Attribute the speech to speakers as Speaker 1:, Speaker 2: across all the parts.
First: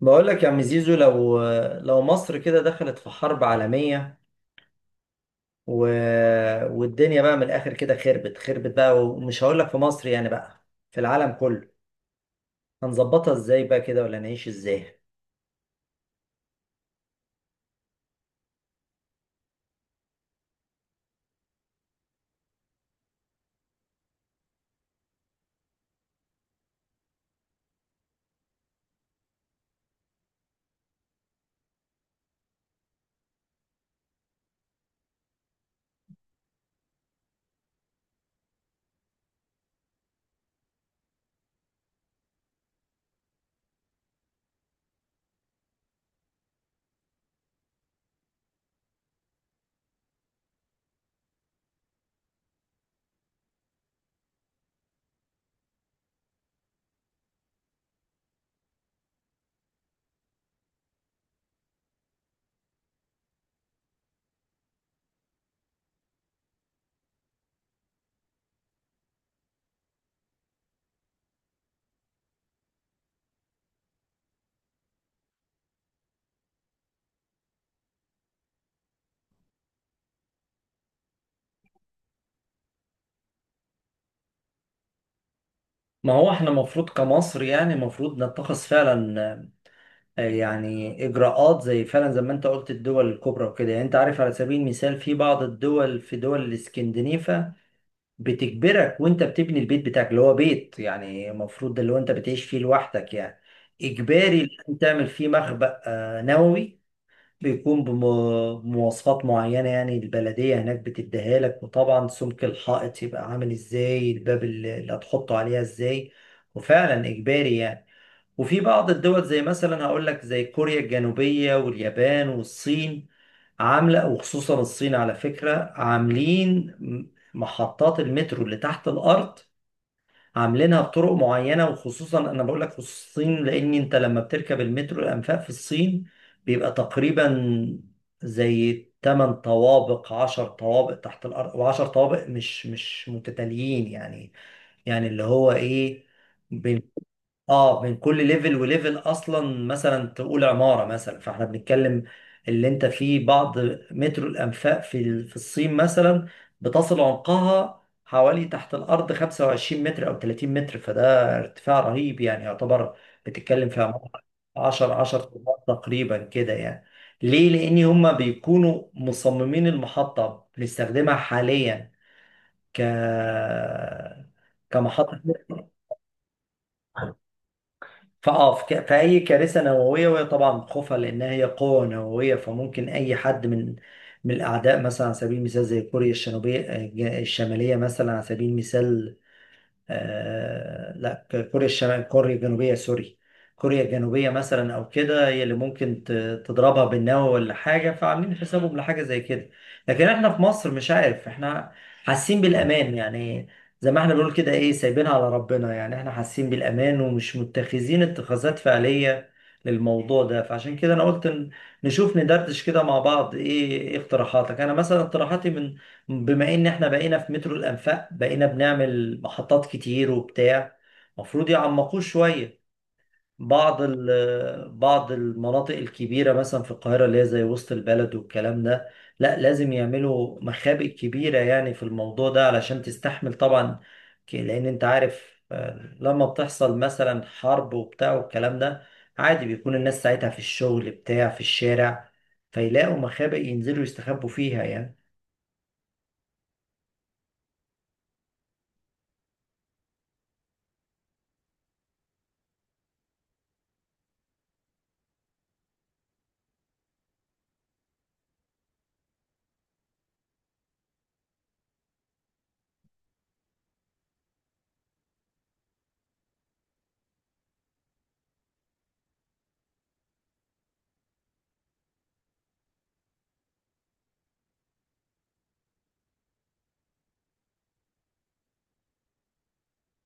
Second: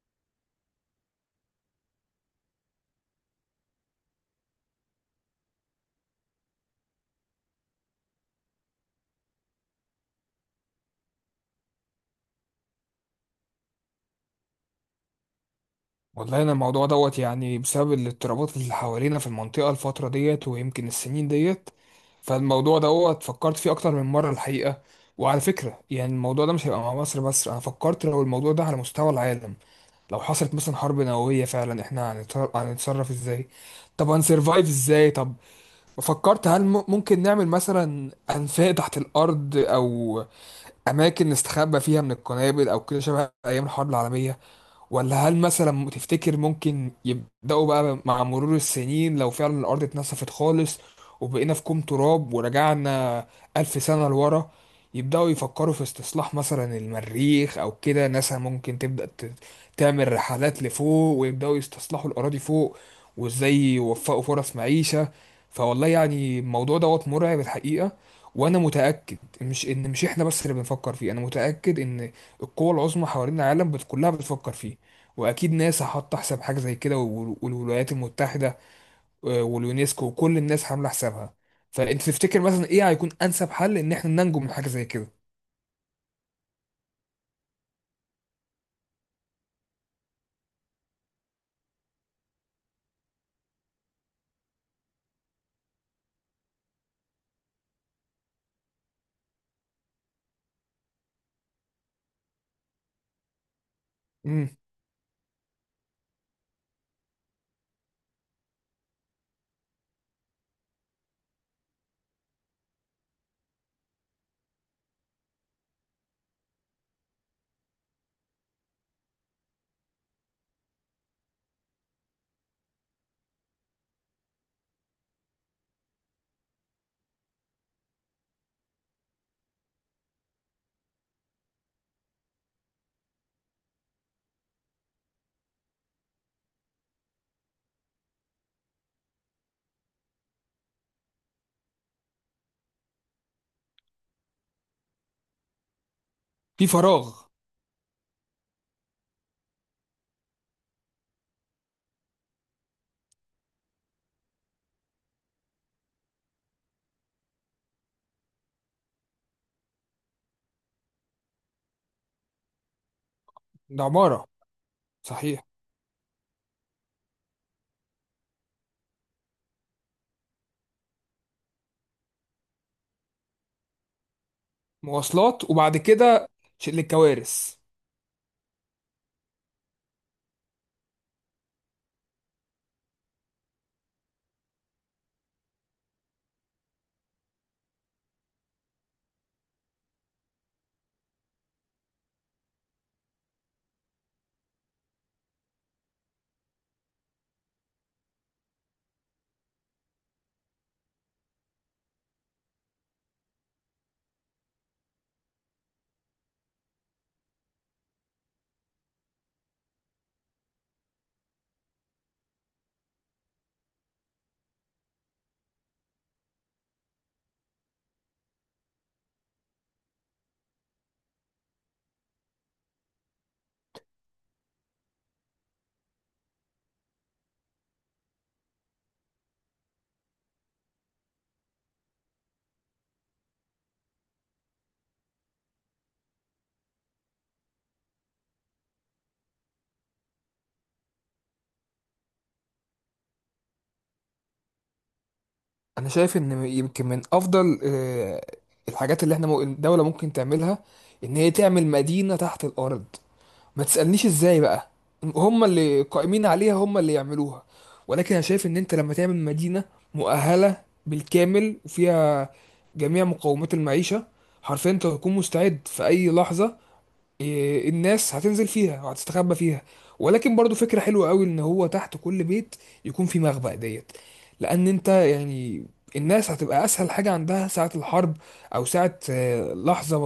Speaker 1: بقول لك يا عم زيزو، لو مصر كده دخلت في حرب عالمية، و... والدنيا بقى من الآخر كده خربت خربت بقى، ومش هقول لك في مصر يعني، بقى في العالم كله. هنظبطها ازاي بقى كده؟ ولا نعيش ازاي؟
Speaker 2: والله، انا الموضوع دوت بسبب الاضطرابات اللي حوالينا في المنطقه الفتره ديت ويمكن السنين ديت. فالموضوع دوت فكرت فيه اكتر من مره الحقيقه. وعلى فكره الموضوع ده مش هيبقى مع مصر بس، انا فكرت لو الموضوع ده على مستوى العالم. لو حصلت مثلا حرب نوويه فعلا، احنا هنتصرف ازاي؟ طب هنسرفايف ازاي؟ طب فكرت، هل ممكن نعمل مثلا انفاق تحت الارض او اماكن نستخبى فيها من القنابل او كده شبه ايام الحرب العالميه؟ ولا هل مثلا تفتكر ممكن يبدأوا بقى مع مرور السنين، لو فعلا الأرض اتنسفت خالص وبقينا في كوم تراب ورجعنا 1000 سنة لورا، يبدأوا يفكروا في استصلاح مثلا المريخ، أو كده ناسا ممكن تبدأ تعمل رحلات لفوق ويبدأوا يستصلحوا الأراضي فوق، وإزاي يوفقوا فرص معيشة؟ فوالله يعني الموضوع دوت مرعب الحقيقة. وأنا متأكد مش إحنا بس اللي بنفكر فيه، أنا متأكد إن القوى العظمى حوالين العالم كلها بتفكر فيه. واكيد ناسا حاطه حساب حاجه زي كده، والولايات المتحده، واليونسكو، وكل الناس عامله حسابها. فانت تفتكر مثلا ايه هيكون انسب حل ان احنا ننجو من حاجه زي كده؟
Speaker 1: ما هو احنا المفروض كمصر، يعني المفروض نتخذ فعلا، يعني إجراءات، زي فعلا زي ما انت قلت الدول الكبرى وكده. يعني انت عارف، على سبيل المثال في بعض الدول، في دول الاسكندنيفة، بتجبرك وانت بتبني البيت بتاعك اللي هو بيت، يعني المفروض ده اللي هو انت بتعيش فيه لوحدك يعني، اجباري
Speaker 2: امم.
Speaker 1: لازم تعمل فيه مخبأ، نووي. بيكون بم- بمواصفات معينة يعني، البلدية هناك بتديها لك، وطبعا سمك الحائط يبقى عامل ازاي، الباب اللي هتحطه عليها ازاي، وفعلا اجباري يعني. وفي بعض الدول زي مثلا هقول لك زي كوريا الجنوبية واليابان والصين، عاملة. وخصوصا الصين على فكرة، عاملين محطات المترو اللي تحت الأرض عاملينها بطرق معينة. وخصوصا أنا بقول لك خصوصا الصين، لأن أنت لما بتركب المترو الأنفاق في الصين بيبقى تقريبا زي 8 طوابق 10 طوابق تحت الأرض، و10 طوابق مش متتاليين يعني. يعني اللي هو إيه،
Speaker 2: في فراغ.
Speaker 1: اه، من كل ليفل وليفل، اصلا مثلا تقول عماره مثلا. فاحنا بنتكلم اللي انت فيه بعض متر، الانفاق في الصين مثلا بتصل عمقها حوالي تحت الارض 25 متر او 30 متر، فده ارتفاع رهيب يعني يعتبر، بتتكلم في
Speaker 2: ده
Speaker 1: عماره
Speaker 2: عماره.
Speaker 1: 10 10
Speaker 2: صحيح.
Speaker 1: طوبات تقريبا كده يعني. ليه؟ لان هما بيكونوا مصممين المحطه بنستخدمها حاليا ك كمحطه،
Speaker 2: مواصلات، وبعد كده شيء للكوارث.
Speaker 1: في اي كارثه نوويه. وهي طبعا خوفها لانها هي قوه نوويه، فممكن اي حد من من الاعداء، مثلا على سبيل المثال زي كوريا الشماليه مثلا على سبيل المثال. آه لا كوريا الشمال كوريا الجنوبية سوري كوريا الجنوبية مثلا أو كده، هي اللي تضربها بالنووي ولا حاجة، فعاملين حسابهم لحاجة زي كده. لكن احنا في مصر، مش عارف، احنا حاسين بالأمان يعني. زي ما احنا بنقول كده، ايه، سايبينها على ربنا يعني، احنا حاسين بالأمان، ومش متخذين اتخاذات فعلية للموضوع ده. فعشان كده انا قلت نشوف ندردش كده مع بعض. ايه إيه اقتراحاتك؟ انا مثلا اقتراحاتي، من بما ان احنا بقينا في مترو الانفاق بقينا بنعمل محطات كتير وبتاع، المفروض يعمقوه شويه. بعض المناطق الكبيره مثلا في القاهره، اللي هي زي وسط البلد والكلام ده، لا لازم يعملوا مخابئ كبيره يعني في الموضوع ده علشان تستحمل طبعا. لان انت عارف لما بتحصل مثلا حرب وبتاع والكلام ده، عادي بيكون الناس ساعتها في الشغل بتاع في الشارع، فيلاقوا مخابئ ينزلوا يستخبوا فيها يعني.
Speaker 2: انا شايف ان يمكن من افضل الحاجات اللي احنا الدوله ممكن تعملها ان هي تعمل مدينه تحت الارض. ما تسألنيش ازاي بقى، هم اللي قائمين عليها هم اللي يعملوها. ولكن انا شايف ان انت لما تعمل مدينة مؤهلة بالكامل وفيها جميع مقومات المعيشة، حرفيا انت هتكون مستعد في اي لحظة. إيه، الناس هتنزل فيها وهتستخبى فيها. ولكن برضو فكرة حلوة قوي ان هو تحت كل بيت يكون في مخبأ ديت. لان انت يعني الناس هتبقى اسهل حاجة عندها ساعة الحرب او ساعة لحظة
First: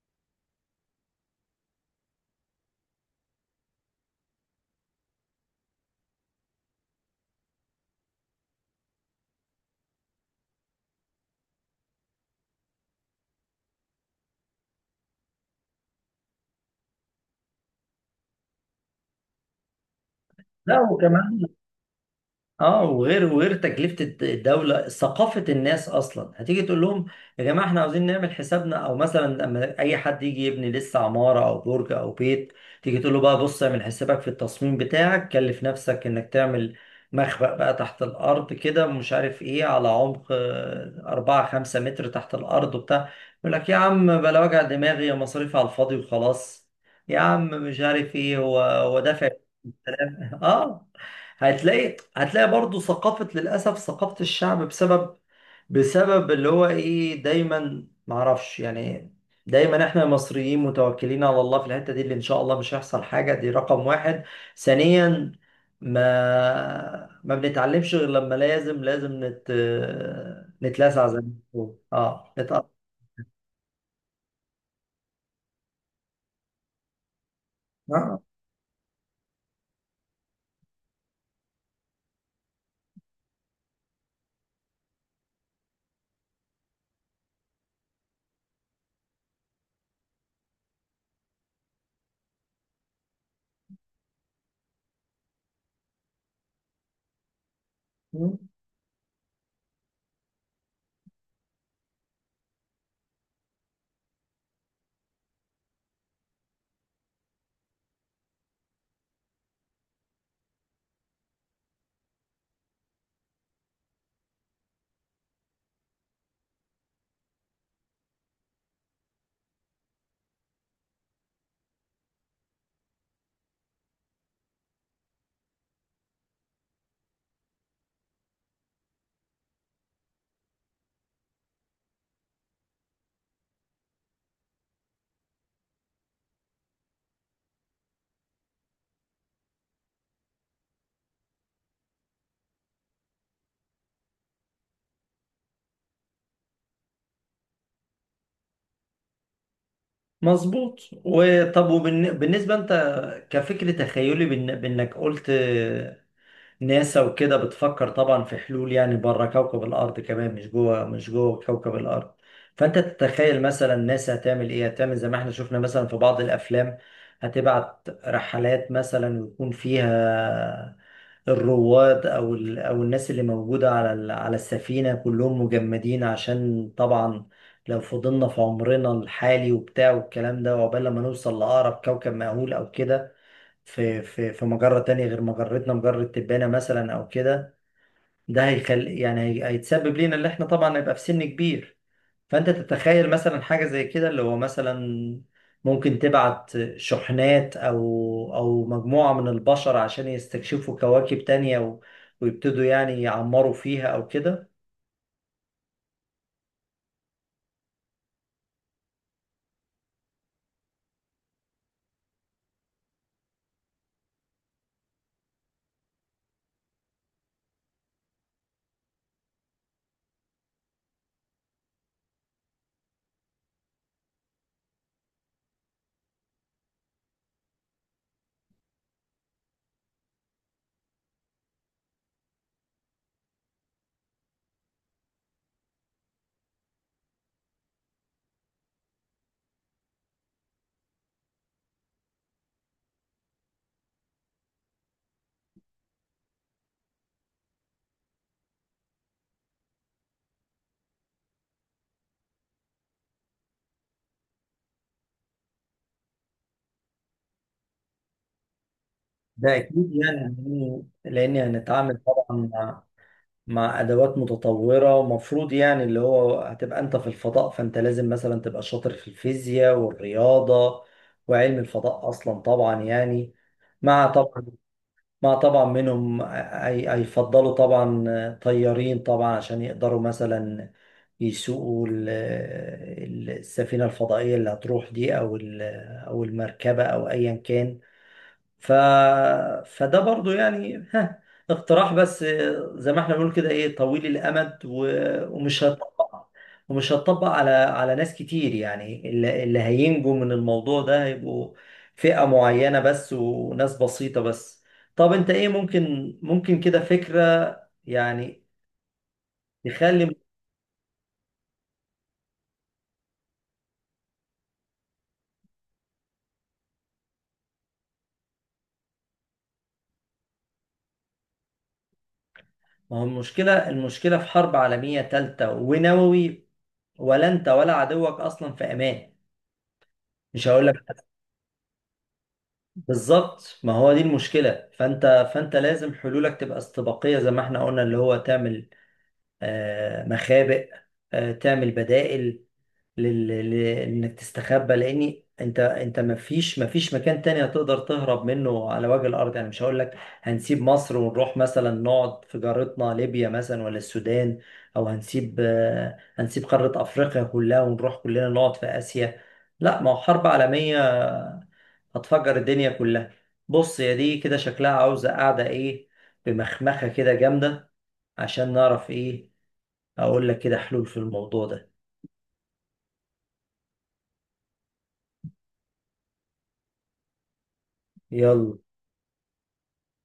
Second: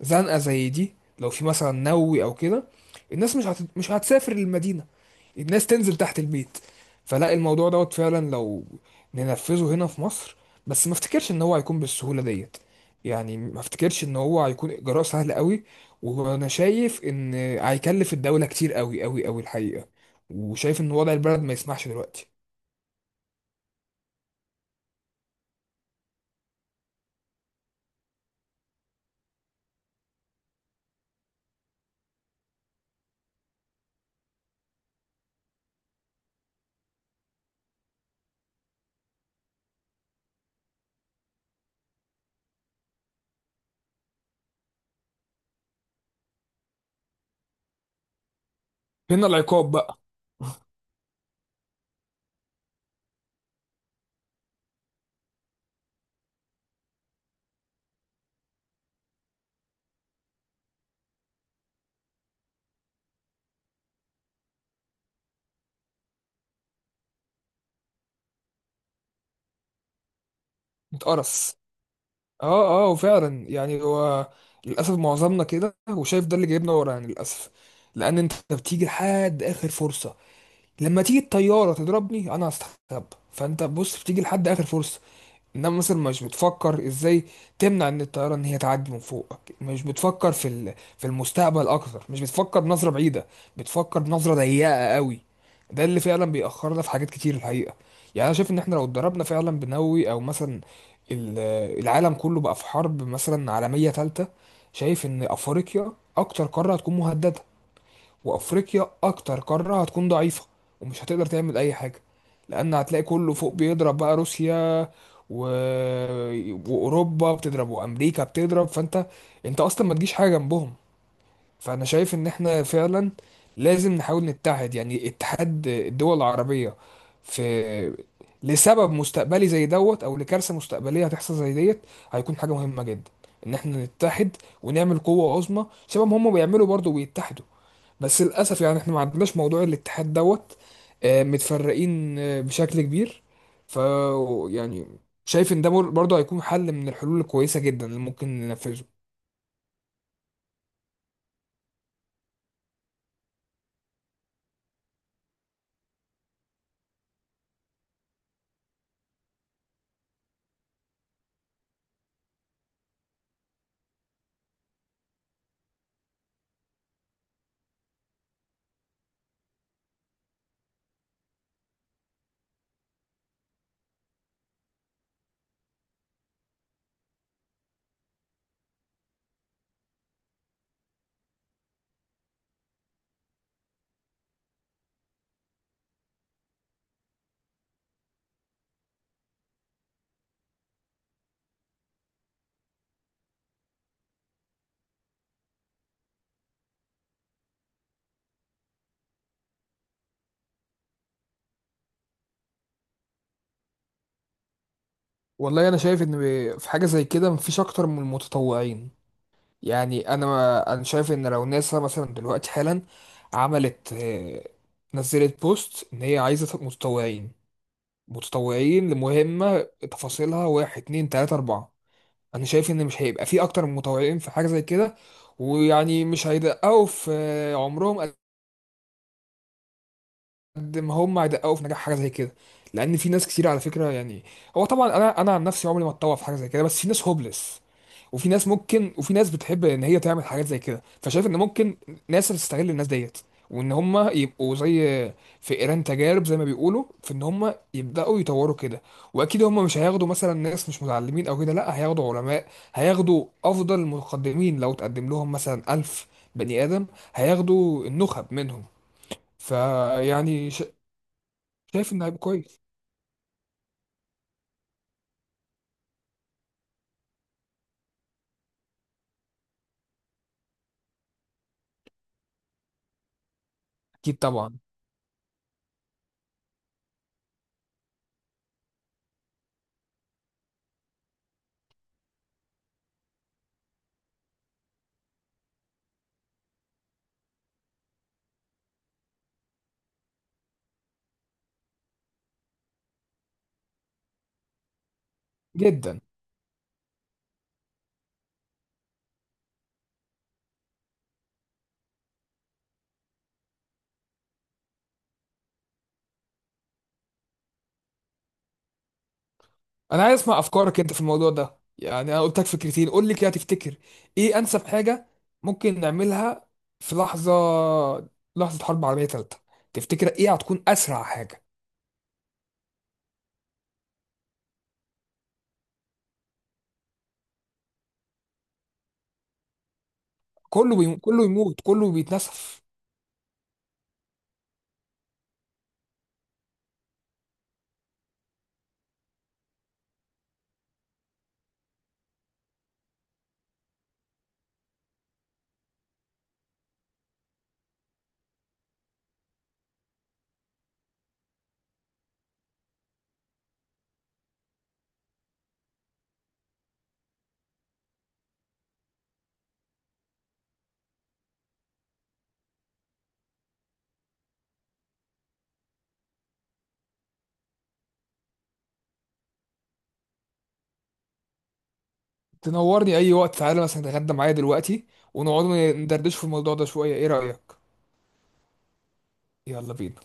Speaker 2: زنقة زي دي. لو في مثلا نووي او كده، الناس مش هتسافر للمدينة، الناس تنزل تحت البيت. فلا، الموضوع دوت فعلا لو ننفذه هنا في مصر، بس ما افتكرش ان هو هيكون بالسهولة ديت. يعني ما افتكرش ان هو هيكون اجراء سهل قوي، وانا شايف ان هيكلف الدولة كتير قوي قوي قوي الحقيقة،
Speaker 1: لا،
Speaker 2: وشايف ان وضع البلد
Speaker 1: وكمان،
Speaker 2: ما يسمحش دلوقتي.
Speaker 1: اه، وغير تكلفة الدولة ثقافة الناس اصلا. هتيجي تقول لهم يا جماعة احنا عاوزين نعمل حسابنا، او مثلا لما اي حد يجي يبني لسه عمارة او برج او بيت، تيجي تقول له بقى بص اعمل حسابك في التصميم بتاعك، كلف نفسك انك تعمل مخبأ بقى تحت الارض كده، مش عارف ايه، على عمق 4 5 متر تحت الارض وبتاع، يقول لك يا عم بلا وجع دماغي، يا مصاريف على الفاضي وخلاص. يا عم مش عارف ايه، هو
Speaker 2: هنا
Speaker 1: دافع.
Speaker 2: العقاب بقى.
Speaker 1: اه، هتلاقي هتلاقي برضو ثقافة، للأسف ثقافة الشعب، بسبب اللي هو ايه، دايما معرفش يعني، دايما احنا المصريين متوكلين على الله في الحتة دي، اللي ان شاء الله مش هيحصل حاجة، دي رقم واحد. ثانيا، ما ما بنتعلمش غير لما لازم، لازم نتلسع زي ما
Speaker 2: اتقرص.
Speaker 1: بنقول. اه، نتقطع
Speaker 2: اه، اه، وفعلا يعني هو للاسف معظمنا كده، وشايف ده اللي جايبنا ورا يعني للاسف. لان
Speaker 1: آه.
Speaker 2: انت بتيجي لحد اخر فرصة، لما تيجي الطيارة تضربني انا هستخبى، فانت بص بتيجي لحد اخر فرصة. انما مثلا مش بتفكر ازاي تمنع ان الطياره ان هي تعدي من فوقك، مش بتفكر في المستقبل اكتر، مش بتفكر بنظره بعيده، بتفكر بنظره ضيقه قوي. ده اللي فعلا بيأخرنا في حاجات كتير الحقيقه. يعني انا شايف ان احنا لو اتدربنا فعلا بنووي، او مثلا ال- العالم كله بقى في حرب مثلا عالميه ثالثه، شايف ان افريقيا اكتر قاره هتكون مهدده، وافريقيا اكتر قاره هتكون ضعيفه ومش هتقدر تعمل اي حاجه. لان هتلاقي كله فوق بيضرب بقى، روسيا و... واوروبا بتضرب وامريكا بتضرب. فانت، انت اصلا ما تجيش حاجه جنبهم. فانا شايف ان احنا فعلا لازم نحاول نتحد، يعني اتحاد الدول العربيه في لسبب مستقبلي زي دوت او لكارثه مستقبليه هتحصل زي ديت، هيكون حاجه مهمه جدا ان احنا نتحد ونعمل قوه عظمى شبه ما هم بيعملوا برضه بيتحدوا. بس للاسف يعني احنا ما عندناش موضوع الاتحاد دوت، متفرقين بشكل كبير. ف، يعني شايف ان ده برضه هيكون حل من الحلول الكويسه جدا اللي ممكن ننفذه.
Speaker 1: مظبوط. وطب وبالنسبة انت كفكر، تخيلي بانك قلت ناسا وكده بتفكر طبعا في حلول يعني بره كوكب الأرض كمان، مش جوه مش جوه كوكب الأرض. فأنت تتخيل مثلا ناسا هتعمل إيه؟ هتعمل زي ما احنا شفنا مثلا في بعض الأفلام، هتبعت رحلات مثلا، ويكون فيها الرواد أو الناس اللي موجودة على السفينة كلهم مجمدين، عشان طبعا لو فضلنا في عمرنا الحالي وبتاع والكلام ده، وعقبال لما نوصل لأقرب كوكب مأهول أو كده في في مجرة تانية غير مجرتنا، مجرة تبانة مثلا أو كده، ده هيخل يعني هيتسبب لينا، اللي احنا طبعا هيبقى في سن كبير. فأنت تتخيل مثلا حاجة زي كده، اللي هو مثلا ممكن تبعت شحنات، أو أو مجموعة من البشر، عشان يستكشفوا كواكب تانية، ويبتدوا يعني يعمروا فيها أو كده.
Speaker 2: والله انا شايف ان في حاجه زي كده مفيش اكتر من المتطوعين. يعني انا شايف ان لو ناسا مثلا دلوقتي حالا عملت نزلت بوست ان هي عايزه متطوعين، متطوعين لمهمه تفاصيلها واحد اتنين تلاته اربعه. انا شايف ان مش هيبقى في اكتر من مطوعين في حاجه زي كده. ويعني مش هيدققوا في عمرهم قد ما هم هيدققوا في نجاح حاجه زي كده. لان في ناس كتير على فكره، يعني هو طبعا انا عن نفسي عمري ما اتطوع في حاجه زي كده، بس في ناس هوبلس، وفي ناس ممكن، وفي ناس بتحب ان هي تعمل حاجات زي كده. فشايف ان ممكن ناس تستغل الناس ديت وان هم يبقوا زي فئران تجارب، زي ما بيقولوا، في ان هم يبداوا يطوروا كده. واكيد هم مش هياخدوا مثلا ناس مش متعلمين او كده، لا، هياخدوا علماء، هياخدوا افضل المتقدمين. لو تقدم لهم مثلا 1000 بني ادم، هياخدوا النخب منهم.
Speaker 1: ده أكيد يعني،
Speaker 2: فيعني
Speaker 1: لأن لأن
Speaker 2: شايف
Speaker 1: هنتعامل
Speaker 2: انه هيبقى
Speaker 1: طبعا
Speaker 2: كويس.
Speaker 1: مع ادوات متطوره، ومفروض يعني اللي هو، هتبقى انت في الفضاء، فانت لازم مثلا تبقى شاطر في الفيزياء والرياضه وعلم الفضاء اصلا طبعا يعني. مع
Speaker 2: اكيد
Speaker 1: طبعا
Speaker 2: طبعا.
Speaker 1: منهم هيفضلوا طبعا طيارين طبعا، عشان يقدروا مثلا يسوقوا السفينه الفضائيه اللي هتروح دي، او المركبه او ايا كان. ف... فده برضو يعني ها، اقتراح بس، زي ما احنا بنقول كده ايه، طويل الامد، ومش
Speaker 2: جدا.
Speaker 1: هيطبق، ومش هتطبق على على ناس كتير يعني. اللي، اللي هينجوا من الموضوع ده هيبقوا فئة معينة بس، وناس بسيطة بس. طب انت ايه؟ ممكن كده فكرة يعني
Speaker 2: انا
Speaker 1: تخلي.
Speaker 2: عايز اسمع افكارك انت في الموضوع ده، يعني انا قلت لك فكرتين، قول لي كده، تفتكر ايه انسب حاجه ممكن نعملها في لحظه، لحظه حرب عالميه ثالثه؟ تفتكر ايه هتكون اسرع حاجه؟
Speaker 1: ما هو المشكلة في حرب عالمية تالتة ونووي، ولا انت ولا عدوك اصلا في امان. مش هقول
Speaker 2: كله
Speaker 1: لك.
Speaker 2: كله يموت، كله بيتنسف.
Speaker 1: بالظبط، ما هو دي المشكلة. فانت لازم حلولك تبقى استباقية، زي ما احنا قلنا، اللي هو تعمل مخابئ، تعمل بدائل انك تستخبى، لان انت انت ما فيش مكان تاني هتقدر تهرب منه على وجه الارض يعني. مش هقول لك هنسيب مصر ونروح مثلا نقعد في جارتنا ليبيا مثلا، ولا السودان، او هنسيب هنسيب قارة افريقيا كلها ونروح كلنا نقعد في اسيا. لا، ما هو حرب عالمية هتفجر الدنيا كلها. بص، يا دي كده شكلها عاوزة قاعدة ايه، بمخمخة كده جامدة، عشان نعرف ايه، اقول لك كده حلول في الموضوع ده.
Speaker 2: تنورني اي وقت، تعالى مثلا تتغدى معايا دلوقتي ونقعد ندردش في الموضوع ده شويه، ايه رايك؟
Speaker 1: يلا.
Speaker 2: يلا بينا.